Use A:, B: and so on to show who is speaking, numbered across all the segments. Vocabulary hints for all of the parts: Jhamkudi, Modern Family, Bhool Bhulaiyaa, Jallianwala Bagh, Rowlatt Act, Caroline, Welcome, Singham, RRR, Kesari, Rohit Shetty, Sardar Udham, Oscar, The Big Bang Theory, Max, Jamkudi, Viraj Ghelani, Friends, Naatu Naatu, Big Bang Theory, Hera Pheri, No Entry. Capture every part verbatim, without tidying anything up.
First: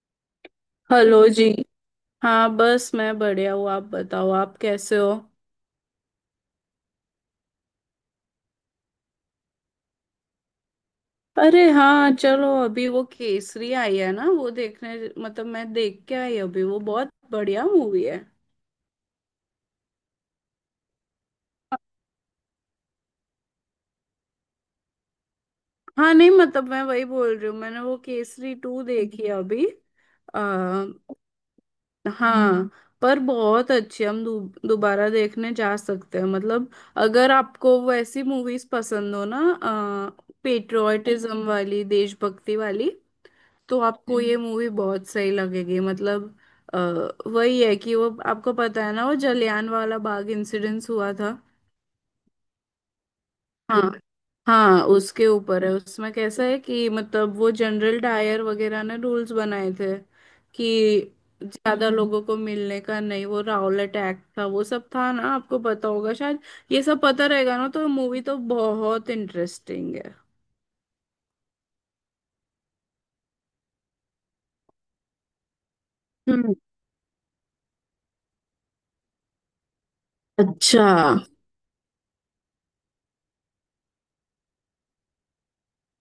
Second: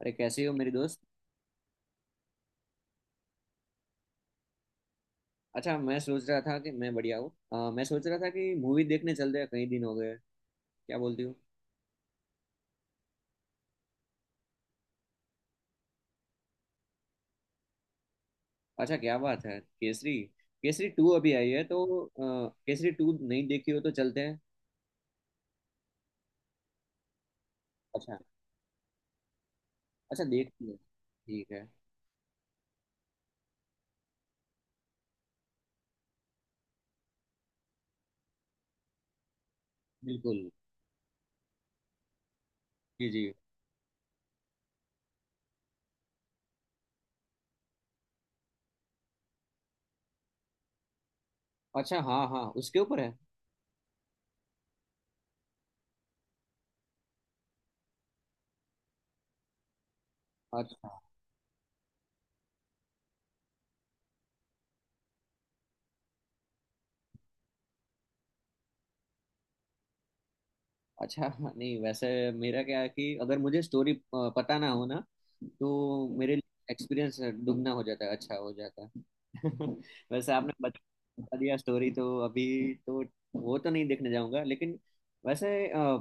A: अरे कैसी हो मेरी दोस्त।
B: हेलो जी। हाँ बस मैं बढ़िया हूँ, आप बताओ आप कैसे हो।
A: अच्छा, मैं सोच रहा था कि मैं बढ़िया हूँ। अ, मैं सोच रहा था कि मूवी देखने चलते हैं, कई दिन हो गए। क्या बोलती हो?
B: अरे हाँ चलो अभी वो केसरी आई है ना वो देखने। मतलब मैं देख के आई अभी, वो बहुत बढ़िया मूवी है।
A: अच्छा, क्या बात है, केसरी। केसरी टू अभी आई है, तो अ, केसरी टू नहीं देखी हो तो चलते हैं।
B: हाँ नहीं मतलब मैं वही बोल रही हूँ, मैंने वो
A: अच्छा,
B: केसरी टू देखी है अभी।
A: अच्छा,
B: आ,
A: देखती है, ठीक है।
B: हाँ। पर बहुत अच्छी, हम दो, दोबारा देखने जा सकते हैं मतलब। अगर आपको वैसी मूवीज पसंद हो ना,
A: बिल्कुल।
B: पेट्रियोटिज्म वाली, देशभक्ति वाली,
A: जी, जी।
B: तो आपको हम्म ये मूवी बहुत सही लगेगी मतलब। अ, वही है कि वो आपको पता है ना वो जलियान वाला बाग इंसिडेंस हुआ था।
A: अच्छा, हाँ हाँ, उसके ऊपर है।
B: हाँ हाँ उसके ऊपर है। उसमें कैसा है कि मतलब वो जनरल डायर वगैरह ने रूल्स बनाए थे
A: अच्छा।
B: कि ज्यादा हम्म लोगों को मिलने का नहीं। वो राउलेट एक्ट था, वो सब था ना, आपको पता होगा शायद। ये सब पता रहेगा ना तो मूवी तो बहुत इंटरेस्टिंग है।
A: अच्छा, नहीं, वैसे मेरा क्या है कि अगर मुझे स्टोरी पता ना हो ना, तो मेरे
B: हम्म।
A: लिए एक्सपीरियंस दुगना हो जाता है, अच्छा हो जाता है। वैसे आपने बता
B: अच्छा
A: बता दिया स्टोरी, तो अभी तो वो तो नहीं देखने जाऊंगा, लेकिन वैसे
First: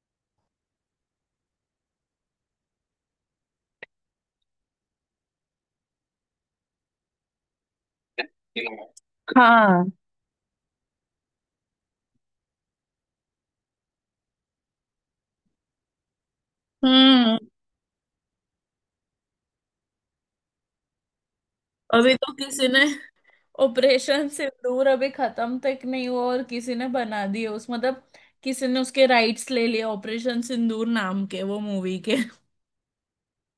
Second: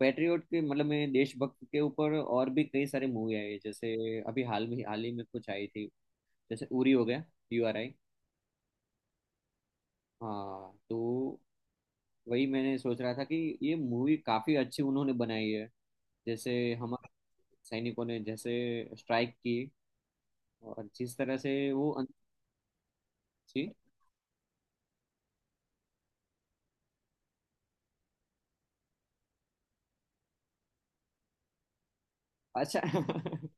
A: पेट्रियोट के मतलब मैं देशभक्त के ऊपर और भी कई सारी मूवी आई है। जैसे अभी हाल में, हाल ही में कुछ आई थी, जैसे उरी हो गया, यू आर आई।
B: हाँ।
A: हाँ, तो वही मैंने सोच रहा था कि ये मूवी काफी अच्छी उन्होंने बनाई है। जैसे हमारे
B: हम्म।
A: सैनिकों ने जैसे स्ट्राइक की और जिस तरह से वो अंदर
B: अभी तो किसी ने
A: थी।
B: ऑपरेशन सिंदूर अभी खत्म तक नहीं हुआ और किसी ने बना दिए उस मतलब, किसी ने उसके राइट्स ले लिए ऑपरेशन सिंदूर नाम के वो मूवी के।
A: अच्छा।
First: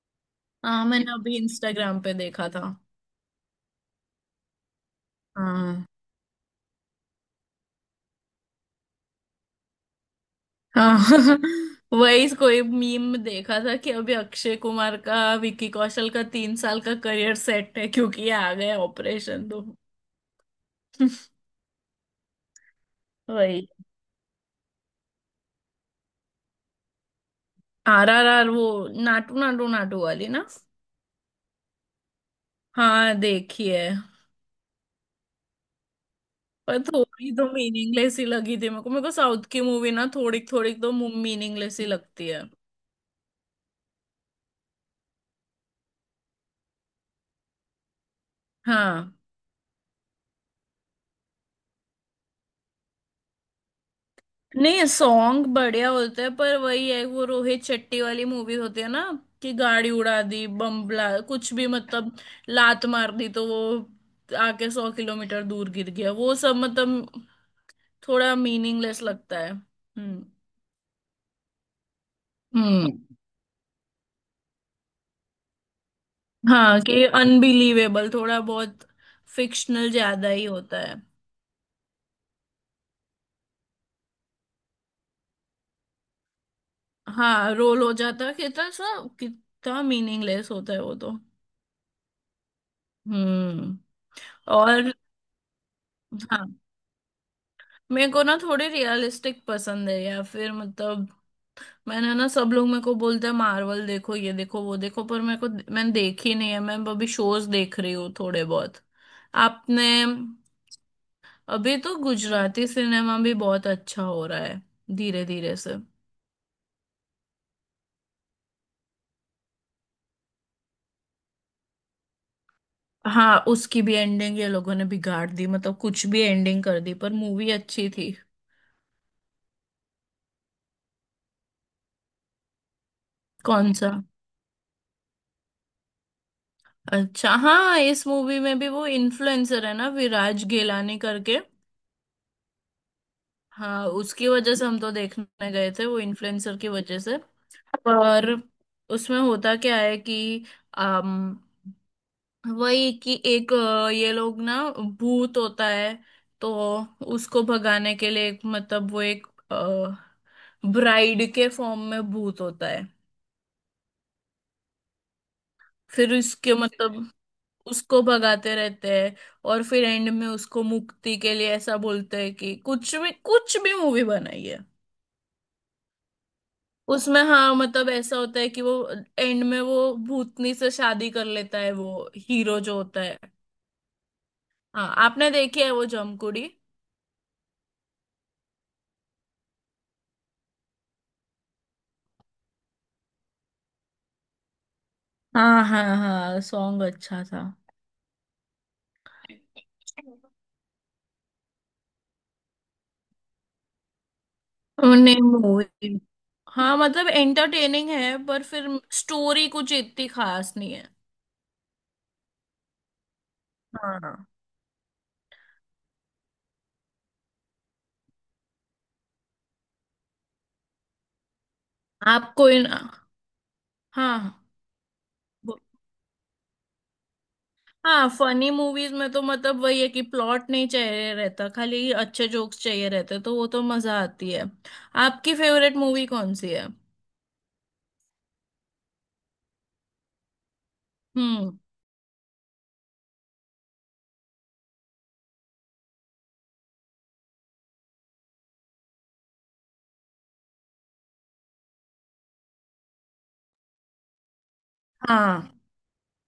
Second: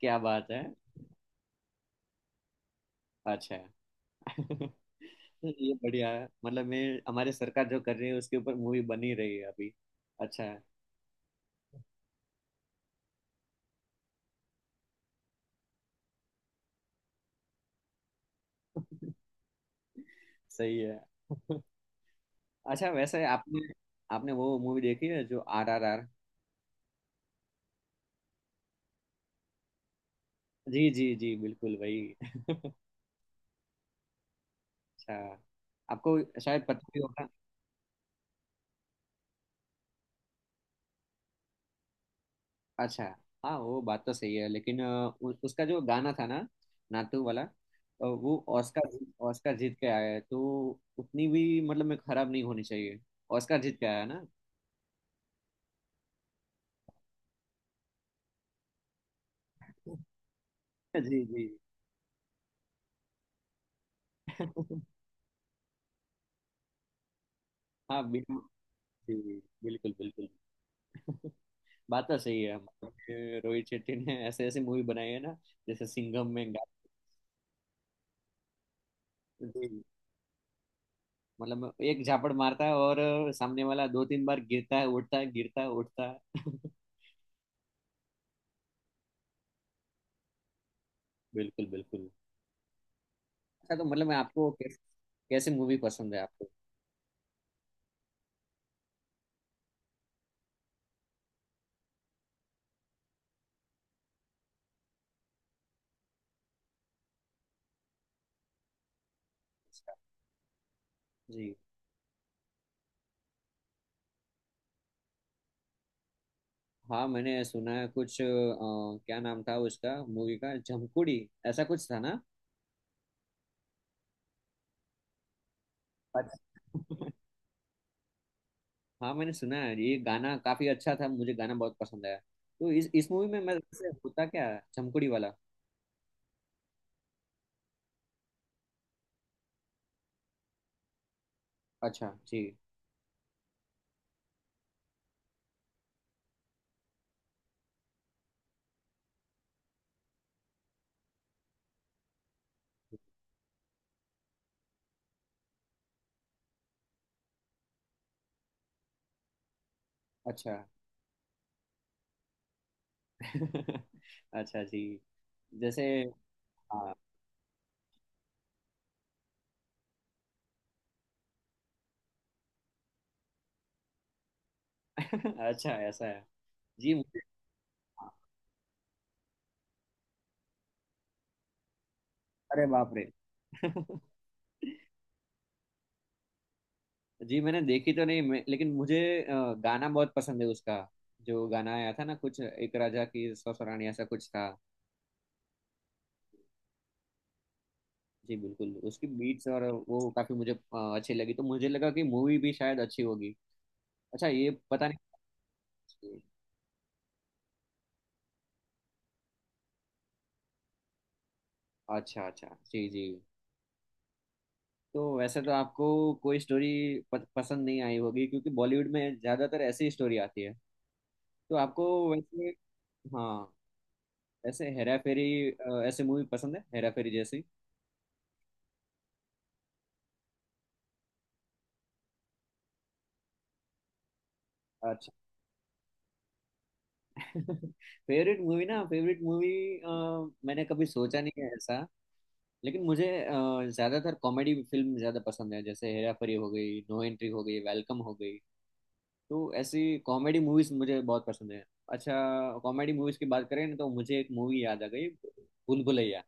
A: क्या बात है।
B: हाँ मैंने अभी इंस्टाग्राम पे देखा था।
A: अच्छा। ये
B: हाँ
A: बढ़िया है, मतलब मैं हमारे सरकार जो कर रही है उसके ऊपर मूवी बनी रही है अभी, अच्छा है।
B: हाँ। वही कोई मीम देखा था कि अभी अक्षय कुमार का विकी कौशल का तीन साल का करियर सेट है क्योंकि ये आ गया ऑपरेशन तो।
A: सही है। अच्छा, वैसे आपने
B: वही।
A: आपने वो मूवी देखी है, जो R R R.
B: R R R वो नाटू नाटू नाटू वाली ना।
A: जी जी जी, बिल्कुल वही।
B: हाँ देखी है।
A: अच्छा, आपको शायद
B: पर
A: पता भी होगा।
B: थोड़ी तो मीनिंगलेस ही लगी थी मेरे को। मेरे को साउथ की मूवी ना थोड़ी थोड़ी तो मीनिंगलेस ही लगती है
A: अच्छा, हाँ, वो बात तो सही है, लेकिन अ, उ, उसका जो गाना था ना, नातू वाला, अ, वो ऑस्कर,
B: हाँ।
A: ऑस्कर जीत के आया है, तो उतनी भी मतलब में खराब नहीं होनी चाहिए। ऑस्कर जीत के आया है ना।
B: नहीं सॉन्ग बढ़िया होते हैं पर वही है वो रोहित शेट्टी वाली मूवी होती है ना, कि गाड़ी उड़ा दी, बम ब्ला,
A: जी जी।
B: कुछ भी मतलब। लात मार दी तो वो आके सौ किलोमीटर दूर गिर गया, वो सब मतलब
A: हाँ,
B: थोड़ा
A: बिल्कुल।
B: मीनिंगलेस
A: जी,
B: लगता है।
A: बिल्कुल
B: हम्म।
A: बिल्कुल, बात तो सही है,
B: हम्म।
A: मतलब कि रोहित शेट्टी ने ऐसे ऐसे मूवी बनाई है ना। जैसे सिंघम में गा-।
B: हाँ कि अनबिलीवेबल, थोड़ा बहुत
A: जी,
B: फिक्शनल ज्यादा ही होता है।
A: मतलब एक झापड़ मारता है और सामने वाला दो तीन बार गिरता है, उठता है, गिरता है, उठता है।
B: हाँ रोल हो जाता है कितना सा, कितना मीनिंगलेस होता है वो तो।
A: बिल्कुल बिल्कुल। अच्छा,
B: हम्म।
A: तो मतलब मैं आपको कैसे,
B: और
A: कैसे मूवी पसंद है आपको?
B: हाँ मेरे को ना थोड़ी रियलिस्टिक पसंद है या फिर मतलब, मैंने ना, सब लोग मेरे को बोलते हैं मार्वल देखो, ये देखो, वो देखो, पर मेरे को, मैंने देखी नहीं है। मैं अभी शोज देख रही हूँ थोड़े बहुत। आपने,
A: इसका। जी।
B: अभी तो गुजराती सिनेमा भी बहुत अच्छा हो रहा है धीरे धीरे से।
A: हाँ, मैंने सुना है कुछ, अ, क्या नाम था उसका मूवी का, झमकुड़ी, ऐसा कुछ था ना।
B: हाँ उसकी भी एंडिंग ये लोगों ने बिगाड़ दी मतलब, कुछ भी एंडिंग कर दी
A: अच्छा।
B: पर मूवी अच्छी थी।
A: हाँ, मैंने सुना है ये गाना काफी अच्छा था, मुझे गाना बहुत पसंद आया। तो इस इस मूवी में मैं
B: कौन
A: वैसे
B: सा?
A: होता क्या है झमकुड़ी वाला?
B: अच्छा हाँ इस मूवी में भी वो इन्फ्लुएंसर है ना विराज गेलानी करके।
A: अच्छा जी।
B: हाँ उसकी वजह से हम तो देखने गए थे, वो इन्फ्लुएंसर की वजह से। पर उसमें होता क्या है कि अम, वही कि एक अ, ये लोग ना, भूत होता है। तो उसको भगाने के लिए एक मतलब, वो एक
A: अच्छा।
B: ब्राइड के फॉर्म में भूत होता है।
A: अच्छा जी। जैसे।
B: फिर इसके
A: हाँ।
B: मतलब उसको भगाते रहते हैं। और फिर एंड में उसको मुक्ति के लिए ऐसा बोलते हैं कि कुछ भी कुछ भी मूवी बनाई है।
A: अच्छा, ऐसा है। जी, मुझे।
B: उसमें हाँ मतलब
A: हाँ।
B: ऐसा होता है कि वो एंड में वो भूतनी से शादी कर लेता है वो हीरो
A: अरे
B: जो
A: बाप
B: होता
A: रे।
B: है। हाँ आपने देखी है वो जमकुड़ी?
A: जी, मैंने देखी तो नहीं मैं, लेकिन मुझे अ, गाना बहुत पसंद है उसका। जो गाना आया था ना, कुछ एक राजा की सौ रानी, ऐसा कुछ था।
B: हाँ हाँ हाँ सॉन्ग अच्छा था।
A: जी बिल्कुल, उसकी बीट्स और वो काफी मुझे अ, अच्छी लगी, तो मुझे लगा कि मूवी भी शायद अच्छी होगी। अच्छा, ये पता
B: नहीं मूवी,
A: नहीं।
B: हाँ मतलब एंटरटेनिंग है पर फिर स्टोरी कुछ इतनी खास नहीं है।
A: अच्छा अच्छा, जी जी।
B: हाँ।
A: तो वैसे तो आपको कोई स्टोरी प- पसंद नहीं आई होगी, क्योंकि बॉलीवुड में ज्यादातर ऐसी स्टोरी आती है। तो आपको वैसे,
B: आपको इन,
A: हाँ,
B: हाँ हाँ।
A: ऐसे हेरा फेरी, अ, ऐसे मूवी पसंद है हेरा फेरी जैसी?
B: हाँ फनी मूवीज में तो मतलब वही है कि प्लॉट नहीं चाहिए रहता, खाली अच्छे जोक्स चाहिए रहते तो वो तो मजा आती है।
A: अच्छा।
B: आपकी फेवरेट मूवी कौन सी है?
A: फेवरेट मूवी ना फेवरेट मूवी मैंने कभी सोचा नहीं है
B: हम्म।
A: ऐसा, लेकिन मुझे अ, ज्यादातर कॉमेडी फिल्म ज्यादा पसंद है। जैसे हेरा फेरी हो गई, नो एंट्री हो गई, वेलकम हो गई। तो ऐसी कॉमेडी मूवीज मुझे बहुत पसंद है। अच्छा, कॉमेडी मूवीज की बात करें ना, तो मुझे एक मूवी याद आ गई,
B: हाँ।
A: भूल भुलैया।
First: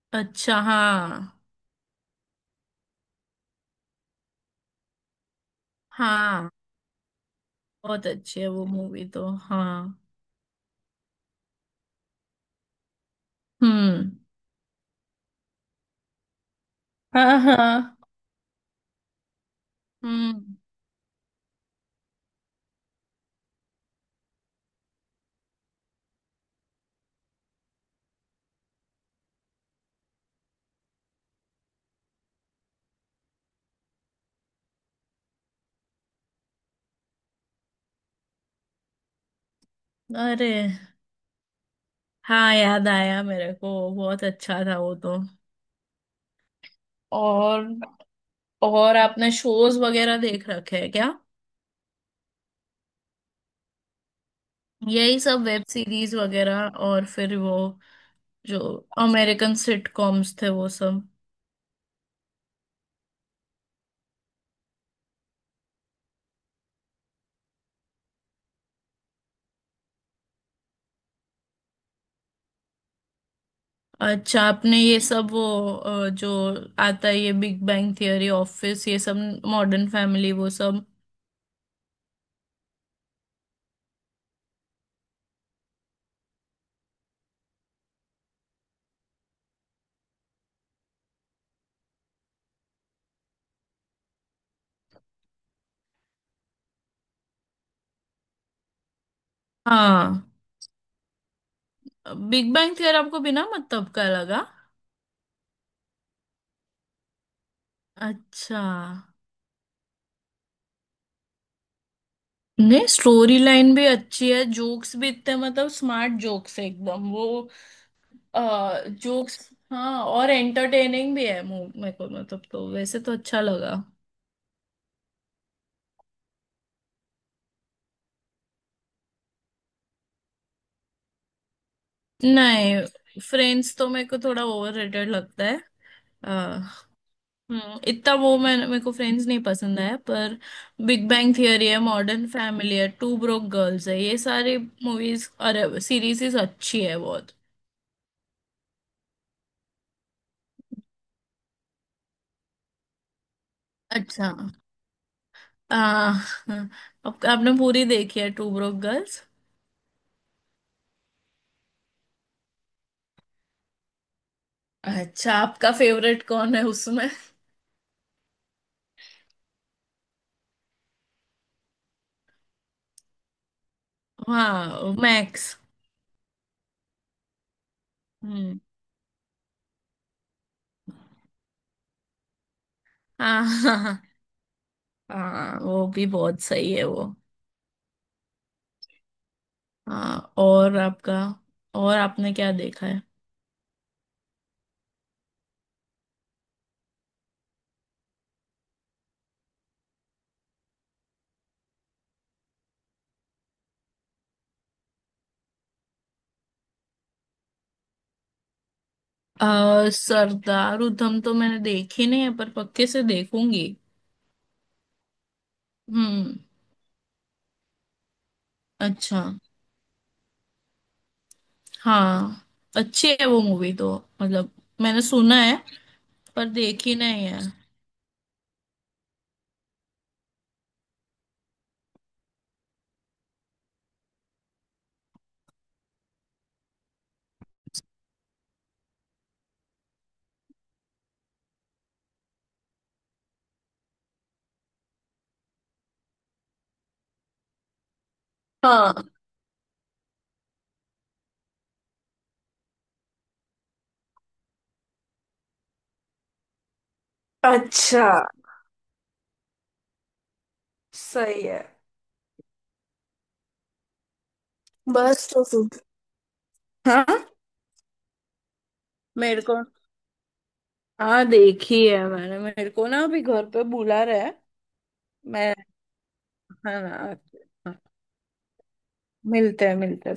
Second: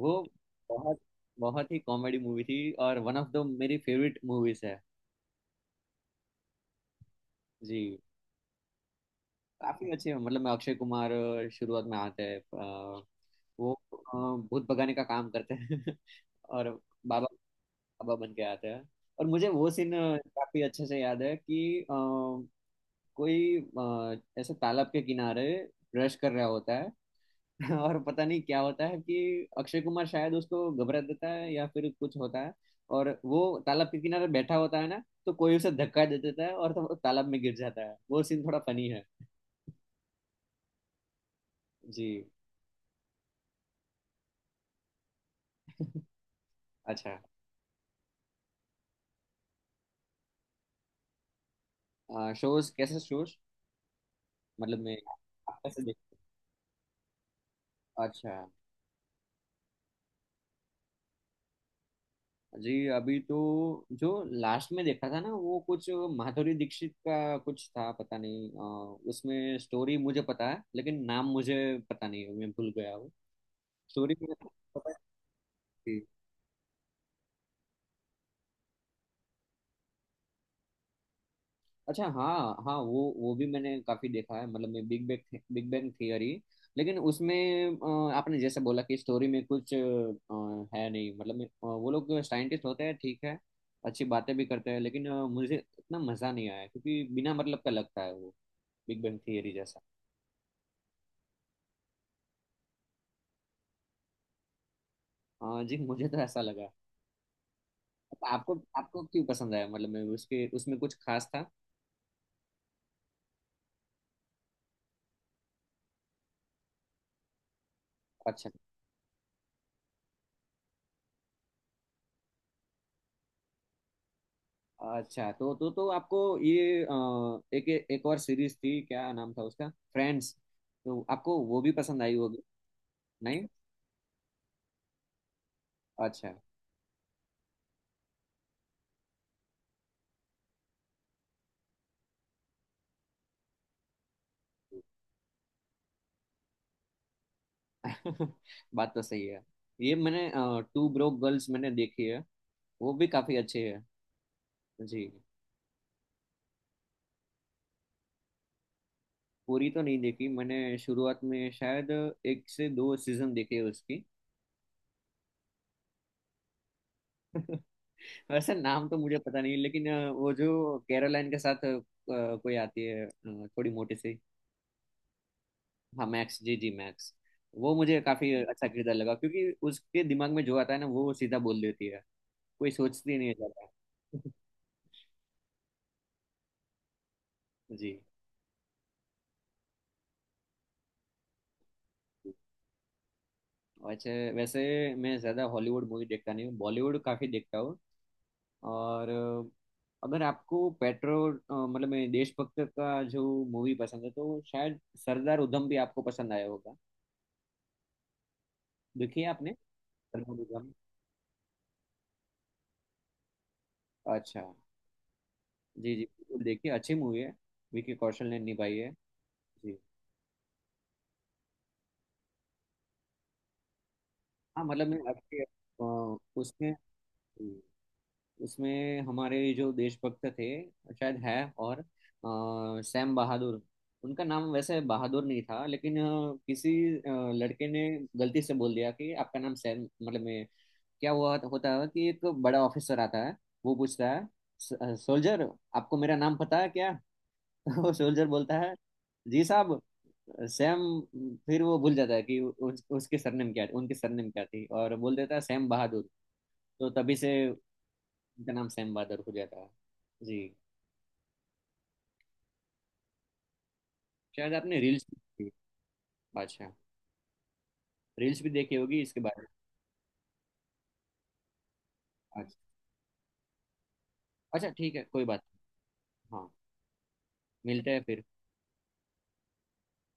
A: वो
B: अच्छा हाँ।
A: बहुत, बहुत ही कॉमेडी मूवी थी, और वन ऑफ द मेरी फेवरेट मूवीज है।
B: हाँ
A: जी,
B: बहुत अच्छी है वो मूवी तो
A: काफी
B: हाँ।
A: अच्छे हैं। मतलब मैं अक्षय कुमार अ, शुरुआत में आते हैं, अ, वो
B: हम्म।
A: अ, भूत भगाने का काम करते हैं। और बाबा
B: हाँ हाँ।
A: बाबा बन के आते हैं। और मुझे वो सीन
B: हम्म।
A: काफी अच्छे से याद है कि अ, कोई अ, ऐसे तालाब के किनारे ब्रश कर रहा होता है। और पता नहीं क्या होता है कि अक्षय कुमार शायद उसको घबरा देता है या फिर कुछ होता है, और वो तालाब के किनारे बैठा होता है ना, तो कोई उसे धक्का दे देता है और तो वो तालाब में गिर जाता है। वो सीन थोड़ा फनी है।
B: अरे
A: जी।
B: हाँ याद आया मेरे को, बहुत अच्छा था वो तो।
A: अच्छा,
B: और और आपने शोज वगैरह देख रखे हैं क्या?
A: आ, शोज? कैसे शोज? मतलब मैं,
B: यही सब
A: आप
B: वेब
A: कैसे देख।
B: सीरीज वगैरह और फिर वो
A: अच्छा
B: जो अमेरिकन सिटकॉम्स थे वो सब।
A: जी। अभी तो जो लास्ट में देखा था ना, वो कुछ माधुरी दीक्षित का कुछ था, पता नहीं। आ, उसमें स्टोरी मुझे पता है, लेकिन नाम मुझे पता नहीं, मैं भूल गया वो। स्टोरी मुझे
B: अच्छा आपने
A: पता
B: ये सब वो
A: है।
B: अ, जो आता है ये बिग बैंग थियरी, ऑफिस, ये सब, मॉडर्न फैमिली, वो सब।
A: अच्छा हाँ, हाँ, वो वो भी मैंने काफी देखा है, मतलब मैं Big Bang Big Bang Theory. लेकिन उसमें अ, आपने जैसे बोला कि स्टोरी में कुछ अ, है नहीं, मतलब मैं- अ, वो लोग साइंटिस्ट होते हैं ठीक है, अच्छी बातें भी करते हैं, लेकिन अ, मुझे इतना मजा नहीं आया, क्योंकि बिना मतलब का लगता है वो बिग बैंग थियरी जैसा।
B: हाँ बिग बैंग थियरी आपको बिना मतलब का लगा?
A: हाँ जी। मुझे तो ऐसा लगा। अब आपको
B: अच्छा।
A: आपको क्यों पसंद आया? मतलब मैं उसके उसमें कुछ खास था?
B: नहीं स्टोरी लाइन भी अच्छी है, जोक्स भी इतने मतलब स्मार्ट जोक्स है एकदम, वो
A: अच्छा।
B: जोक्स। हाँ और एंटरटेनिंग भी है मु- मेरे को मतलब, तो वैसे तो अच्छा लगा।
A: अच्छा, तो तो तो आपको ये, अ, एक एक और सीरीज थी क्या नाम था उसका, फ्रेंड्स, तो आपको वो भी पसंद आई होगी?
B: नहीं
A: नहीं।
B: फ्रेंड्स तो मेरे को थोड़ा ओवररेटेड लगता है।
A: अच्छा।
B: हाँ। हम्म इतना वो, मैं, मेरे को फ्रेंड्स नहीं पसंद है पर बिग बैंग थियरी है, मॉडर्न फैमिली है, टू ब्रोक गर्ल्स है, ये सारी मूवीज और सीरीज अच्छी है बहुत।
A: बात तो सही है। ये मैंने टू ब्रोक गर्ल्स मैंने देखी है, वो भी काफी अच्छी है।
B: अच्छा
A: जी।
B: आ, हाँ, आप, आपने पूरी देखी है टू ब्रोक गर्ल्स?
A: पूरी तो नहीं देखी मैंने, शुरुआत में शायद एक से दो सीजन देखे हैं उसकी।
B: अच्छा आपका फेवरेट कौन है उसमें?
A: वैसे नाम तो मुझे पता नहीं, लेकिन अ, वो जो कैरोलाइन के साथ अ, कोई आती है, अ, थोड़ी मोटी सी।
B: हाँ मैक्स।
A: हाँ, मैक्स, जी जी, मैक्स। वो मुझे काफी
B: हम्म।
A: अच्छा किरदार लगा, क्योंकि उसके दिमाग में जो आता है ना, वो सीधा बोल देती है, कोई सोचती नहीं है
B: हाँ
A: ज्यादा।
B: हाँ हाँ। हाँ, वो भी बहुत सही है वो।
A: जी।
B: हाँ और आपका, और आपने क्या देखा है?
A: अच्छा, वैसे मैं ज्यादा हॉलीवुड मूवी देखता नहीं हूँ, बॉलीवुड काफी देखता हूँ। और अ, अगर आपको पेट्रो अ, मतलब मैं देशभक्त का जो मूवी पसंद है, तो शायद सरदार उधम भी आपको पसंद आया होगा। देखिए आपने।
B: आ,
A: सरदार उधम।
B: सरदार उधम तो मैंने देखी नहीं है पर पक्के से देखूंगी।
A: अच्छा, जी जी,
B: हम्म।
A: बिल्कुल देखिए, अच्छी मूवी है, विकी कौशल ने निभाई है।
B: अच्छा।
A: जी।
B: हाँ अच्छी है वो मूवी तो मतलब,
A: हाँ, मतलब मैं
B: मैंने सुना
A: आपके
B: है
A: अ,
B: पर
A: उसमें,
B: देखी नहीं है।
A: उसमें हमारे जो देशभक्त थे, शायद है। और अ, सैम बहादुर, उनका नाम वैसे बहादुर नहीं था, लेकिन अ, किसी अ, लड़के ने गलती से बोल दिया कि आपका नाम सैम। मतलब मैं, क्या हुआ होता है कि एक बड़ा ऑफिसर आता है, वो पूछता है, सोल्जर, आपको मेरा नाम पता है क्या? तो सोल्जर बोलता है,
B: हाँ।
A: जी साहब, सैम। फिर वो भूल जाता है कि उस, उसके सरनेम क्या, उनके सरनेम क्या थी, और बोल देता है सैम बहादुर। तो तभी से
B: अच्छा।
A: उनका नाम सैम बहादुर हो जाता है। जी।
B: सही है।
A: शायद आपने रील्स भी
B: बस तो
A: देखी।
B: फिर
A: अच्छा,
B: हाँ
A: रील्स भी देखी होगी इसके
B: मेरे
A: बारे
B: को, हाँ देखी है मैंने।
A: में। अच्छा।
B: मेरे को ना अभी घर पे बुला रहे हैं।
A: अच्छा ठीक है, कोई बात
B: मैं,
A: नहीं। हाँ,
B: हाँ ना। हाँ,
A: मिलते हैं फिर।
B: मिलते हैं मिलते हैं।